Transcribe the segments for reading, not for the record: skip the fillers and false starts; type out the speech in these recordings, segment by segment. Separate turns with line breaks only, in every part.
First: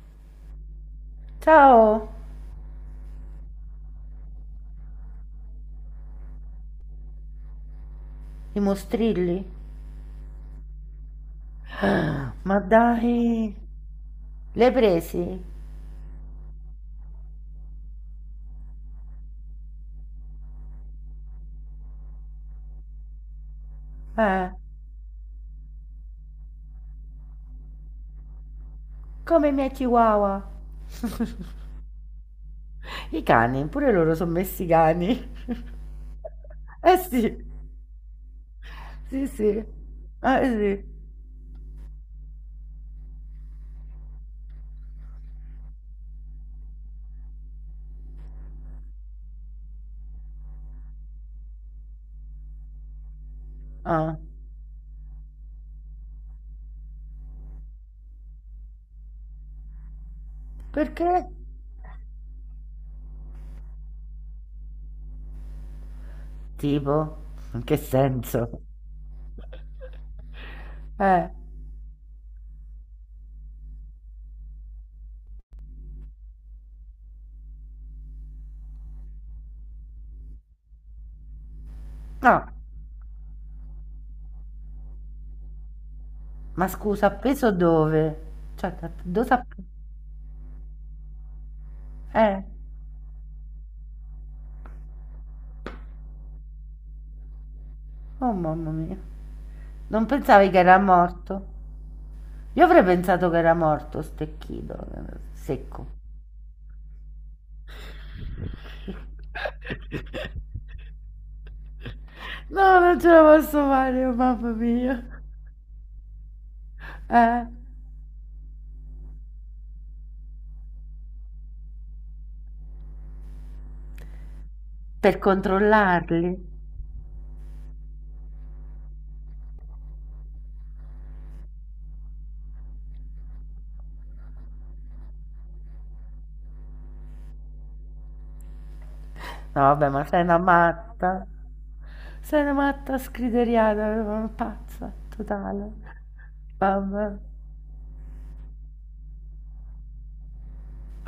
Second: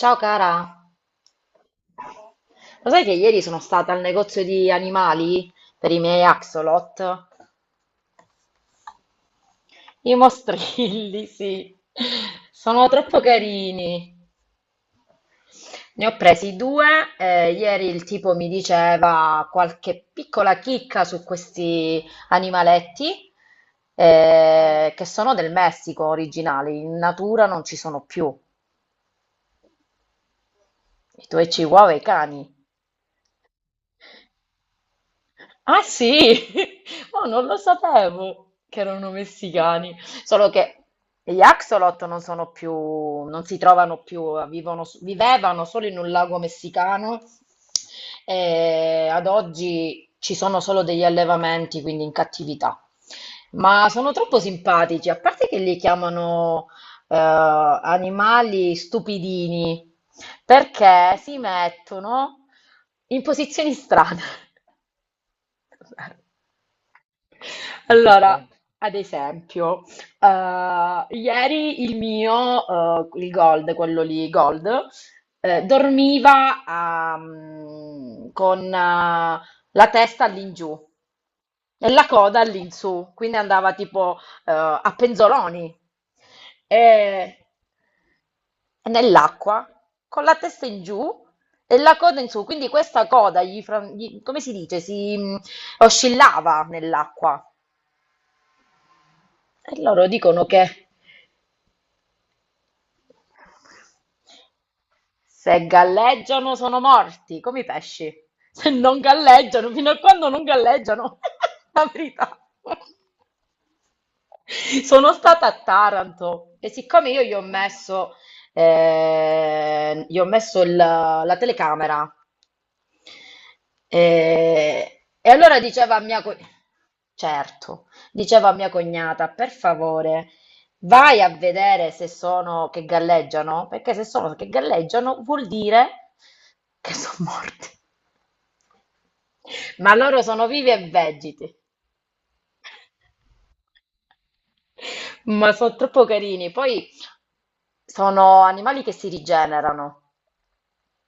Ciao cara,
Ciao,
lo sai che ieri sono stata al negozio di animali per i miei axolot?
i mostrilli?
I mostrilli, sì,
Ma
sono troppo
dai,
carini.
l'hai presi?
Ne ho presi due, ieri il tipo mi diceva qualche piccola chicca su questi animaletti,
Eh,
che sono del Messico originali, in natura non ci sono più.
Come i miei chihuahua.
I tuoi chihuahua e i cani.
I cani, pure loro sono messi cani.
Ah sì,
Eh sì,
oh, non lo sapevo che erano
sì sì,
messicani,
eh
solo che
sì.
gli axolot non sono più, non si trovano più, vivevano solo in un lago messicano e ad oggi ci sono solo degli allevamenti, quindi in cattività. Ma sono
Ah,
troppo simpatici, a parte che li chiamano animali stupidini, perché
perché?
si mettono in posizioni strane.
Tipo, in che
Allora,
senso?
ad esempio,
Eh,
ieri il Gold, quello lì, Gold, dormiva con la testa all'ingiù e la coda
no,
all'insù, quindi andava tipo a penzoloni.
Ma scusa,
E
appeso dove? Cioè, dove s'ha...
nell'acqua con la testa in giù e la coda in
Eh,
su, quindi questa coda gli, come si dice, si oscillava nell'acqua.
oh mamma mia,
E
non
loro dicono
pensavi che era
che
morto? Io avrei pensato che era morto, stecchito,
se
secco.
galleggiano sono morti, come i pesci. Se non galleggiano, fino a quando non galleggiano, la verità.
No, non ce la posso fare, oh, mamma mia.
Sono stata a Taranto e siccome io
Eh?
gli ho messo la telecamera. E,
Per
e allora diceva
controllarli.
certo, diceva a mia cognata, per favore, vai a vedere se sono che galleggiano, perché se sono che galleggiano vuol dire che sono morti.
No, vabbè,
Ma
ma
loro
sei una
sono vivi e
matta.
vegeti,
Sei una matta scriteriata, una pazza
ma
totale.
sono troppo carini. Poi
Vabbè.
sono animali che si rigenerano.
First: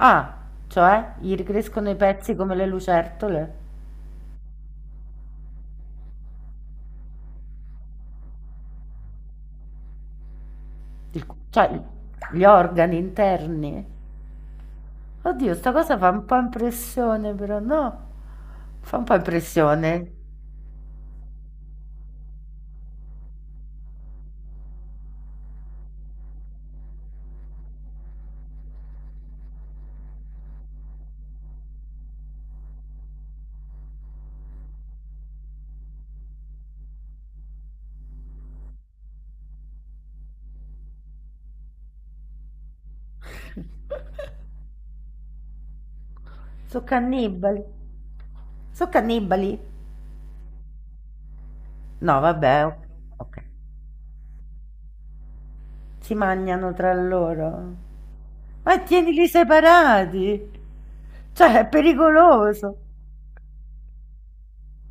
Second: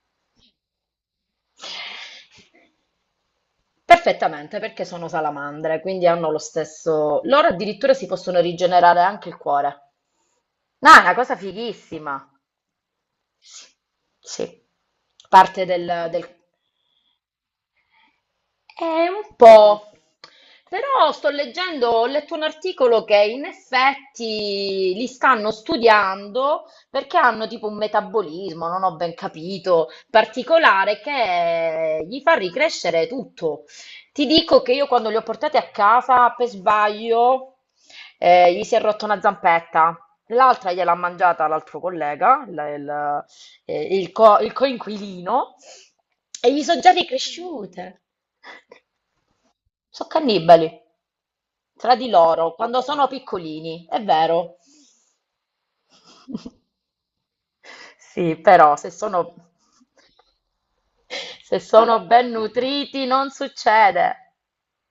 Ah, cioè, gli ricrescono i pezzi come le lucertole?
Perfettamente, perché sono salamandre, quindi hanno lo stesso... Loro addirittura si possono rigenerare anche il cuore. No, è una cosa
Cioè,
fighissima.
gli organi
Sì.
interni?
Sì.
Oddio,
Parte
sta cosa
del,
fa un
del-
po' impressione, però no? Fa un
è
po'
un po',
impressione.
però sto leggendo, ho letto un articolo che in effetti li stanno studiando perché hanno tipo un metabolismo, non ho ben capito, particolare che gli fa ricrescere tutto. Ti dico che io quando li ho portati a casa per sbaglio gli si è rotta una zampetta. L'altra gliel'ha mangiata l'altro collega, il- il coinquilino, e gli sono
So
già
cannibali.
ricresciute.
So cannibali?
So' cannibali tra di
No,
loro
vabbè, o-
quando sono
Ok.
piccolini, è vero.
Si mangiano tra loro.
Sì, però
Ma tienili separati.
se
Cioè, è
sono ben
pericoloso.
nutriti non succede.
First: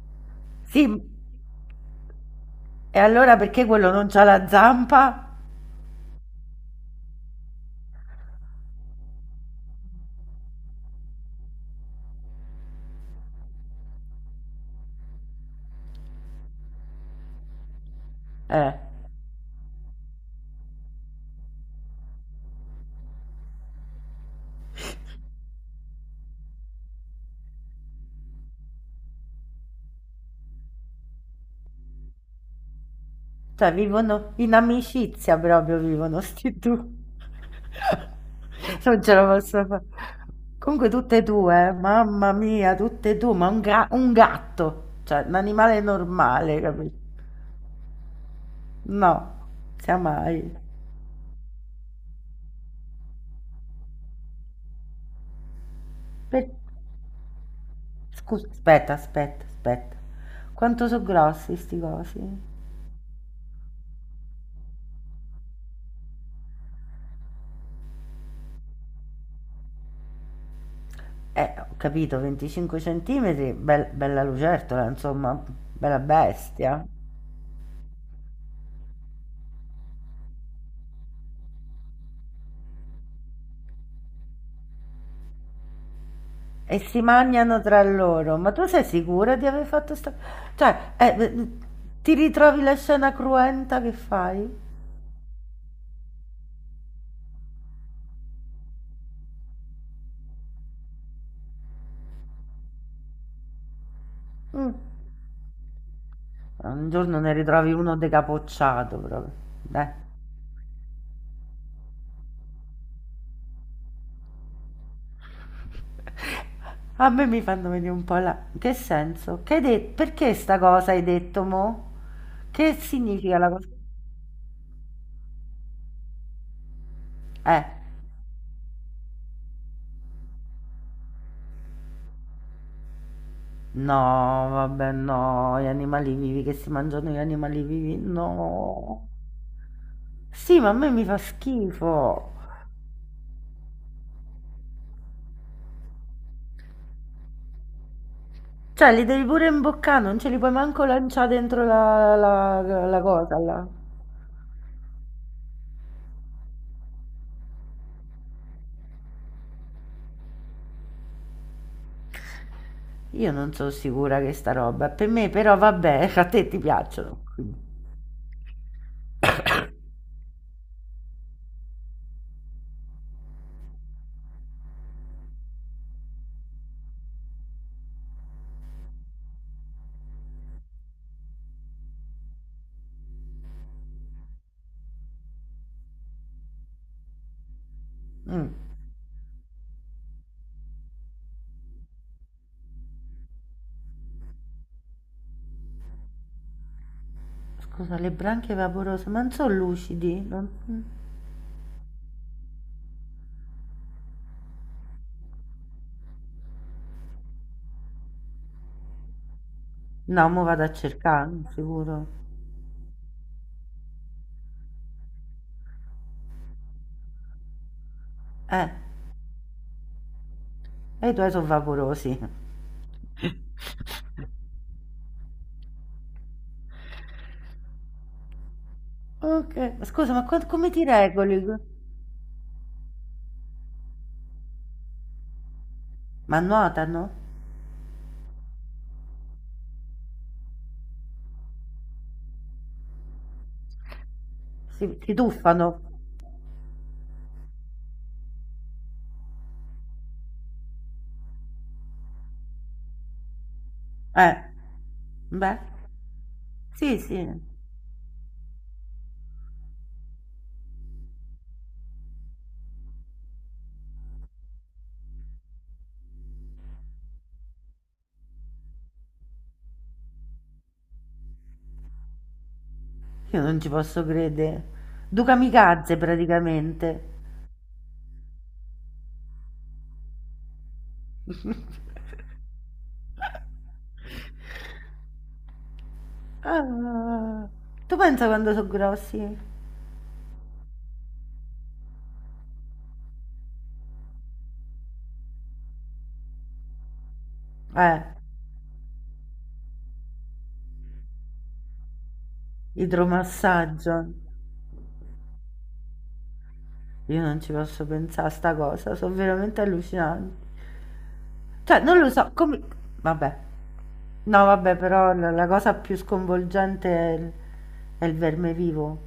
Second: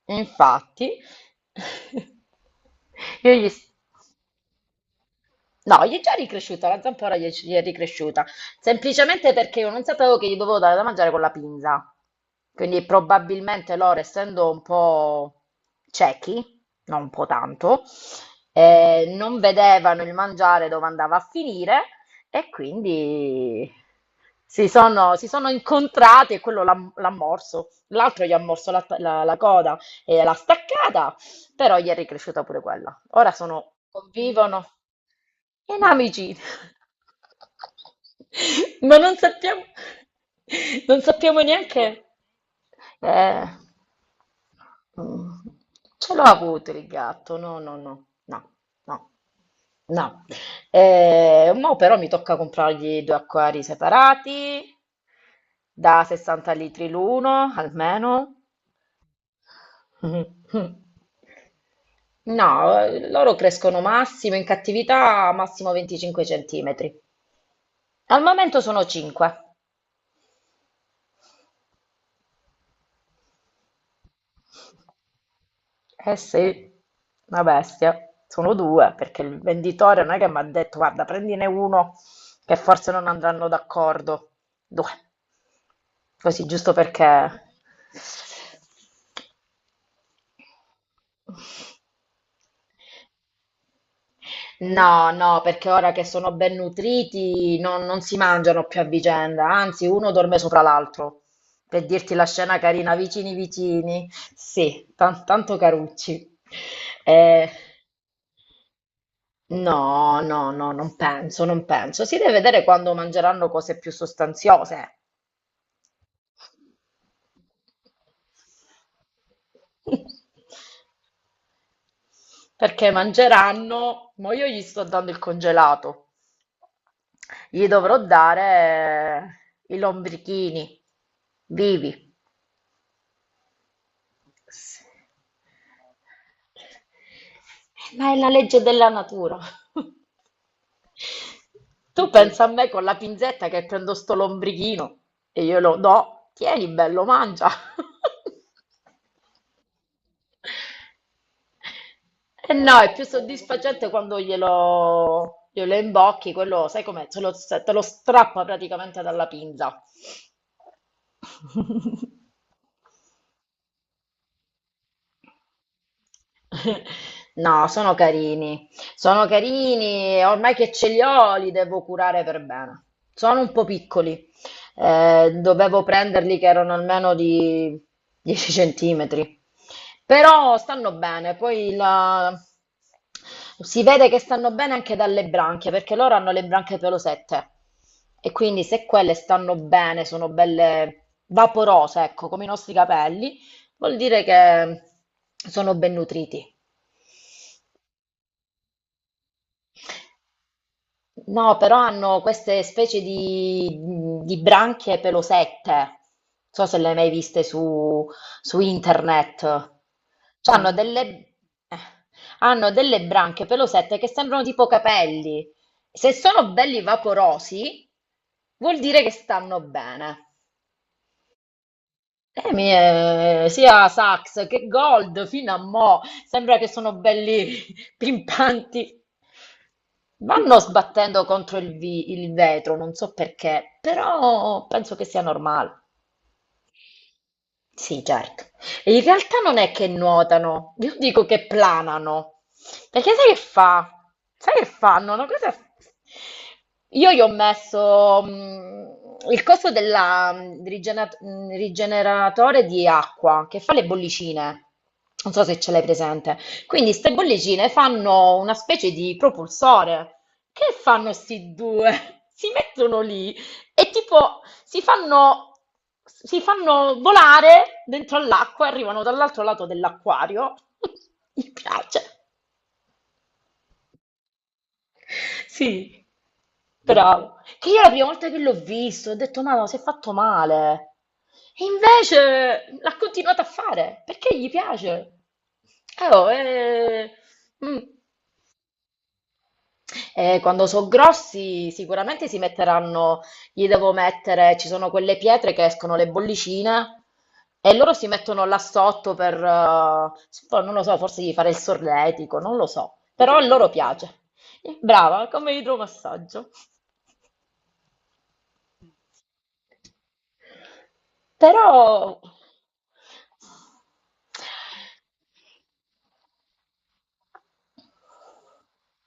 Infatti,
Sì, e
io
allora
gli...
perché quello non c'ha la zampa?
No, gli è già ricresciuta, la zampora gli è ricresciuta, semplicemente perché io non sapevo che gli dovevo dare da mangiare con la pinza. Quindi probabilmente loro, essendo un po' ciechi, non un po' tanto,
Eh,
non vedevano il mangiare dove andava a finire e quindi si sono incontrati e quello l'ha morso, l'altro gli ha morso la coda e l'ha staccata però gli è ricresciuta pure quella. Ora
cioè vivono in
convivono
amicizia proprio,
in
vivono
amicizia.
sti due.
Ma
Non ce la posso fare. Comunque
non
tutte e
sappiamo
due,
neanche.
mamma mia, tutte e due,
Eh,
ma un gatto, cioè
mm,
un animale
ce l'ho
normale,
avuto il
capito?
gatto, no, no, no, no, no,
No, sia
no.
mai.
Mo però mi tocca comprargli due acquari separati da
Per-
60 litri l'uno, almeno.
Scusa, aspetta. Quanto sono grossi sti cosi?
No, loro crescono massimo in cattività massimo 25 centimetri. Al momento sono 5.
Ho capito, 25 centimetri, bella lucertola, insomma, bella
Eh sì,
bestia.
una bestia. Sono due perché il venditore non è che mi ha detto, guarda, prendine uno che forse non andranno d'accordo. Due, così giusto
E si
perché...
mangiano tra loro. Ma tu sei sicura di aver fatto sta... Cioè, ti ritrovi la scena cruenta che fai?
No, no, perché ora che sono ben nutriti non si mangiano più a vicenda, anzi uno dorme sopra l'altro. Per dirti la scena carina, vicini vicini.
Mm.
Sì, tanto carucci.
Un giorno ne
Eh,
ritrovi uno decapocciato proprio. Dai.
no, no, no, non penso, non penso. Si deve vedere quando mangeranno cose più sostanziose.
A me mi fanno venire un po' la in che senso? Che hai detto? Perché sta cosa hai detto mo? Che
Perché
significa la cosa?
mangeranno, ma io gli sto dando il congelato.
Eh,
Gli dovrò dare i lombrichini vivi.
no,
S-
no, gli animali vivi che si mangiano gli animali vivi,
Ma è la legge della
no.
natura.
Sì, ma a me mi fa
Tu
schifo.
pensa a me con la pinzetta che prendo sto lombrichino e io lo do, tieni bello, mangia.
Cioè, li devi pure imboccare, non ce li puoi manco lanciare dentro
E no, è
la
più
cosa là.
soddisfacente quando glielo imbocchi, quello, sai com'è, te lo strappa praticamente dalla pinza.
Io non sono sicura che sta roba, è per me però vabbè, a te ti piacciono. Quindi.
No, sono carini, e ormai che ce li ho li devo curare per bene. Sono un po' piccoli, dovevo prenderli che erano almeno di 10 centimetri, però stanno bene, si vede che stanno bene anche dalle branchie, perché loro hanno le branchie pelosette e
Mm.
quindi se quelle stanno bene, sono belle vaporose, ecco, come i nostri capelli, vuol dire che sono ben nutriti.
Scusa, le branchie vaporose, ma non sono lucidi? Non-
No, però hanno queste specie di branchie pelosette. Non so se le hai mai viste su internet.
No, mo
Cioè,
vado
hanno
a
No, delle,
cercare,
eh,
sicuro.
hanno delle branchie pelosette che sembrano tipo capelli. Se sono belli vaporosi,
Eh,
vuol dire che stanno bene.
e i tuoi sono vaporosi.
Sia Sax che Gold fino a mo' sembra che sono belli pimpanti.
Ok, ma scusa,
Vanno
come ti
sbattendo
regoli?
contro il vetro, non so perché, però penso che sia normale.
Ma nuotano?
Sì, certo. E in realtà non è che nuotano, io dico che planano. Perché sai che fa? Sai che
Si,
fanno?
si
Una cosa...
tuffano?
Io gli ho messo il coso del rigeneratore di acqua che fa le
Eh,
bollicine. Non so
beh,
se ce l'hai presente. Quindi
sì,
ste
sì,
bollicine fanno una specie di propulsore. Che fanno sti due? Si mettono lì e tipo si fanno volare dentro all'acqua e arrivano dall'altro lato dell'acquario. Mi piace.
io non ci posso credere. Due kamikaze
Sì,
praticamente.
bravo. Che io la prima volta che l'ho visto ho detto, ma si è fatto male. E invece l'ha continuato a fare perché gli piace. Eh, oh, eh,
Ah,
mm.
tu pensa quando sono grossi?
Quando sono grossi sicuramente si metteranno, gli devo mettere, ci sono quelle pietre che escono le bollicine e loro
Eh,
si mettono là sotto per, poi non lo so, forse gli fare il solletico, non lo so, però a loro
idromassaggio.
piace. Brava, come idromassaggio.
Io non ci posso pensare a sta cosa, sono veramente allucinante. Cioè, non lo
Però...
so, come... Vabbè. No, vabbè, però la cosa più sconvolgente è è il verme vivo.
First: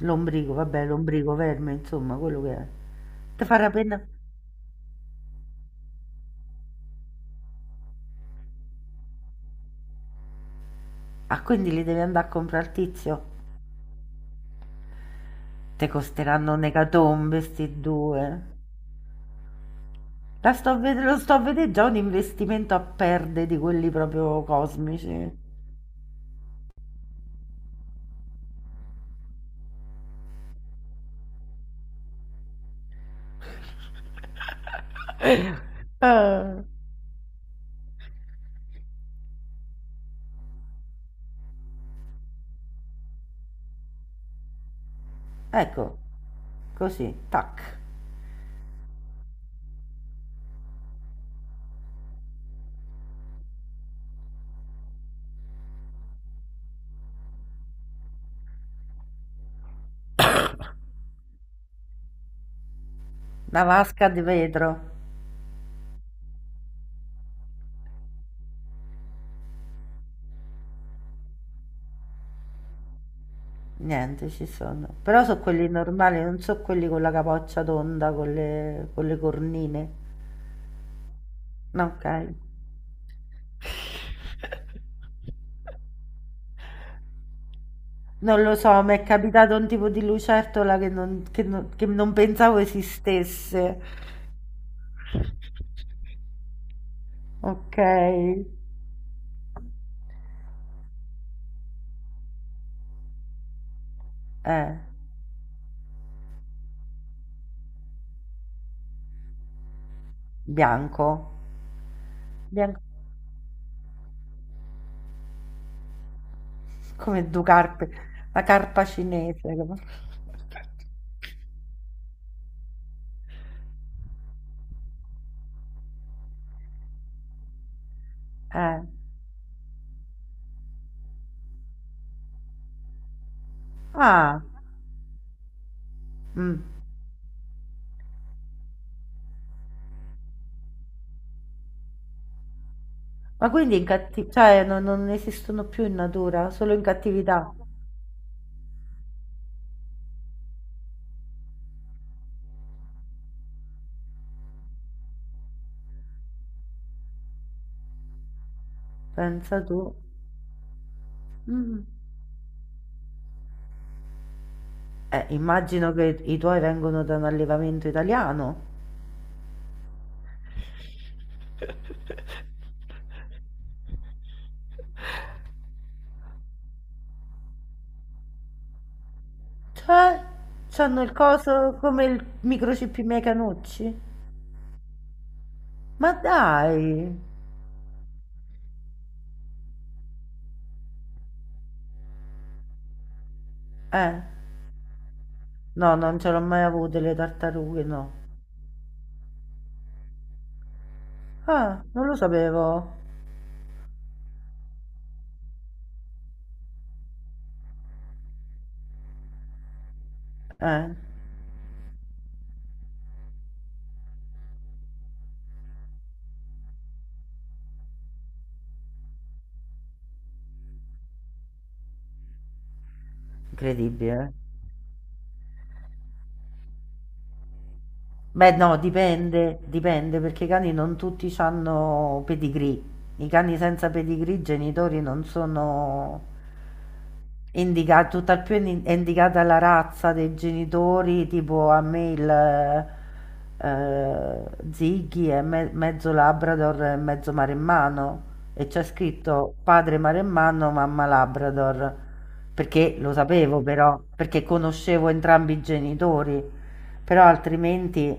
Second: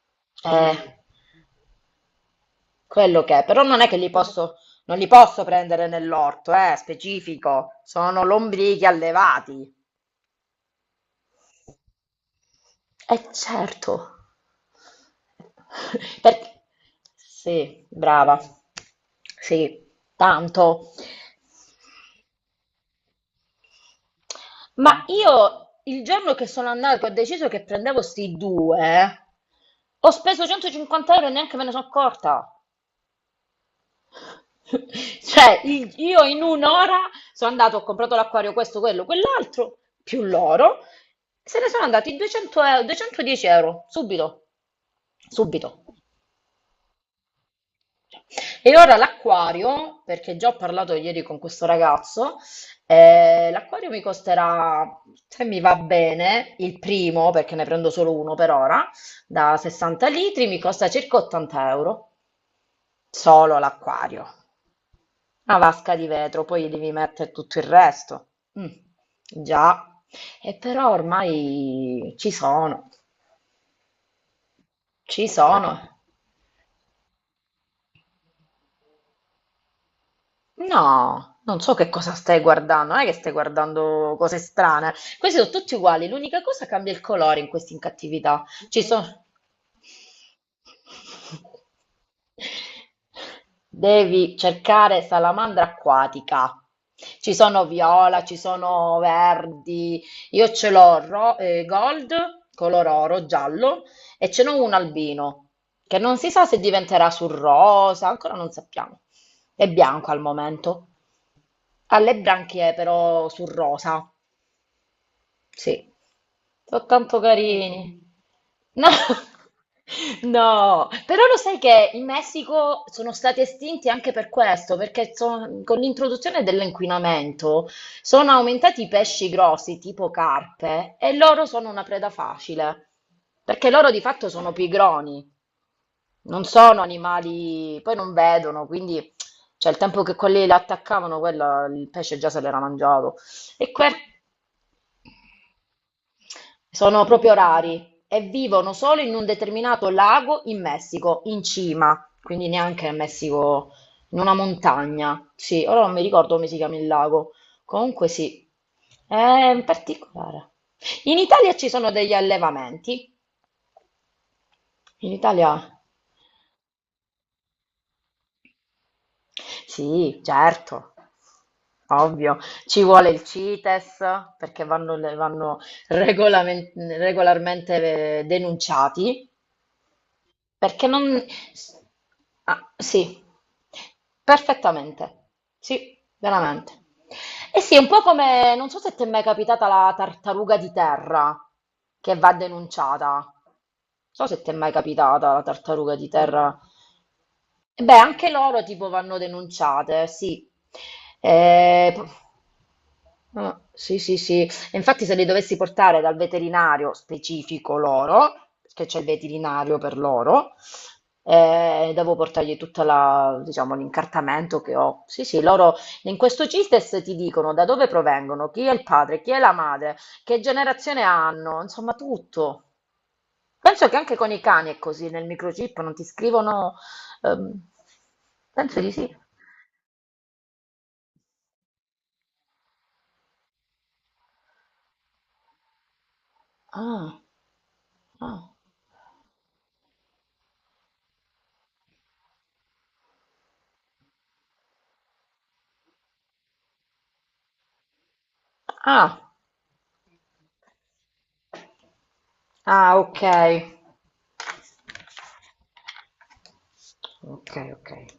L'ombrico,
Eh,
vabbè, l'ombrico, verme, insomma, quello che è.
Quello che
Ti
è,
fa
però
la
non è che
pena...
li posso, non li posso prendere nell'orto, specifico, sono lombrichi allevati.
Ah, quindi li devi andare a comprare al
Eh
tizio?
certo.
Te
Perché...
costeranno un'ecatombe, sti
Sì, brava.
due.
Sì,
La sto a
tanto.
ved- Lo sto a vedere già un investimento a perde di quelli proprio
Ma
cosmici.
io il giorno che sono andato che ho deciso che prendevo sti due, ho speso 150 euro e neanche me ne sono accorta. Cioè, io in
Eh,
un'ora sono andato, ho comprato l'acquario, questo, quello, quell'altro, più l'oro, se ne sono andati 200 euro, 210 euro, subito, subito.
ecco, così, tac.
E ora l'acquario, perché già ho parlato ieri con questo ragazzo, l'acquario mi costerà, se mi va bene, il primo, perché ne prendo solo uno per ora, da 60 litri, mi costa circa 80 euro, solo
Una vasca di
l'acquario.
vetro.
Una vasca di vetro, poi gli devi mettere tutto il resto. Mm, già, e però ormai ci sono,
Niente, ci sono. Però
ci
sono quelli
sono.
normali, non so quelli con la capoccia tonda, con con le cornine.
No, non so
No,
che
ok.
cosa stai guardando, non è che stai guardando cose strane. Questi sono tutti uguali, l'unica cosa cambia il colore in questa
Non
incattività.
lo so,
Ci
mi è
sono...
capitato un tipo di lucertola che non pensavo esistesse.
Devi cercare salamandra acquatica. Ci sono
Ok.
viola, ci sono verdi. Io ce l'ho Gold, color oro, giallo, e ce n'ho un
Eh,
albino, che non si sa se diventerà sul rosa, ancora non sappiamo. È bianco al momento.
bianco.
Ha le branchie
Bianco
però sul rosa. Sì, sono tanto
come due carpe.
carini.
La carpa
No,
cinese. Come-
no, però lo sai che in Messico sono stati estinti anche per questo, perché con l'introduzione dell'inquinamento sono
Eh.
aumentati i pesci grossi tipo carpe e loro sono una preda facile, perché loro di fatto
Ah.
sono pigroni. Non
Mm.
sono animali, poi non vedono, quindi cioè, il tempo che quelli la attaccavano, quella, il pesce già se l'era mangiato.
Ma
E
quindi in
que-
cattività, cioè non esistono più in natura, solo in
Sono proprio
cattività.
rari e vivono solo in un determinato lago in Messico, in cima, quindi neanche in Messico, in una montagna. Sì, ora non mi ricordo come si chiama il lago. Comunque sì, è in
Pensa tu.
particolare. In Italia ci
Mm.
sono degli allevamenti. In Italia...
Immagino che i tuoi vengono da un allevamento italiano.
Sì, certo, ovvio. Ci vuole il CITES perché vanno regolamen- regolarmente denunciati,
Cioè,
perché
c'hanno
non...
il coso come il
Ah,
microchip i miei
sì,
canucci?
perfettamente. Sì,
Ma
veramente.
dai!
E sì, è un po' come, non so se ti è mai capitata la tartaruga di terra che va denunciata. Non
Eh,
so se ti è mai capitata la
no,
tartaruga di
non ce l'ho
terra
mai avuto le
e
tartarughe,
beh,
no.
anche loro tipo vanno denunciate, sì.
Ah,
Eh,
non
p-
lo sapevo.
sì, sì, sì. E infatti se li dovessi portare dal veterinario specifico loro, perché c'è il veterinario per loro,
Eh,
devo portargli tutta la, diciamo, l'incartamento che ho. Sì, sì, loro in questo CITES ti dicono da dove provengono, chi è il padre, chi è la madre, che generazione hanno, insomma tutto. Penso che
incredibile.
anche con
Eh.
i cani è così, nel microchip non ti scrivono... ehm,
Beh, no,
penso di sì.
dipende, perché i cani non tutti hanno pedigree. I cani senza pedigree, i genitori non sono
Ah,
indica, tutt'al
ah,
più è indicata la razza dei genitori, tipo a me il eh, Ziggy è mezzo Labrador e mezzo maremmano e c'è
ah,
scritto padre maremmano, mamma Labrador, perché
ah,
lo
ok.
sapevo però, perché conoscevo entrambi i genitori, però
Ok, ok.
altrimenti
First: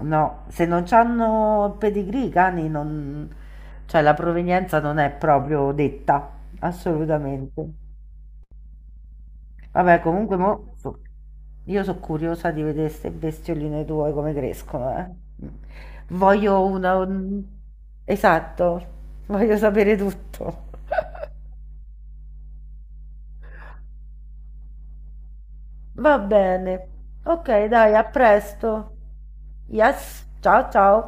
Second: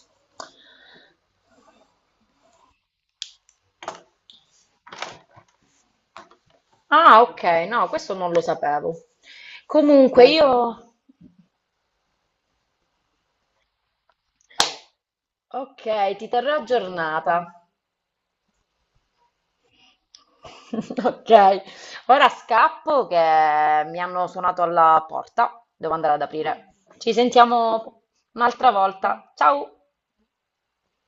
no, se non hanno il pedigree i cani non... cioè la provenienza non è proprio detta,
Ah, ok,
assolutamente.
no, questo non lo sapevo.
Vabbè,
Comunque io...
io sono curiosa di vedere queste bestioline tue come crescono, eh.
Ok, ti terrò
Voglio una... un-
aggiornata.
Esatto, voglio sapere tutto.
Ok, ora scappo che mi hanno suonato alla porta. Devo andare
Va
ad aprire.
bene.
Ci
Ok, dai,
sentiamo
a
un'altra
presto.
volta. Ciao!
Yes, ciao ciao.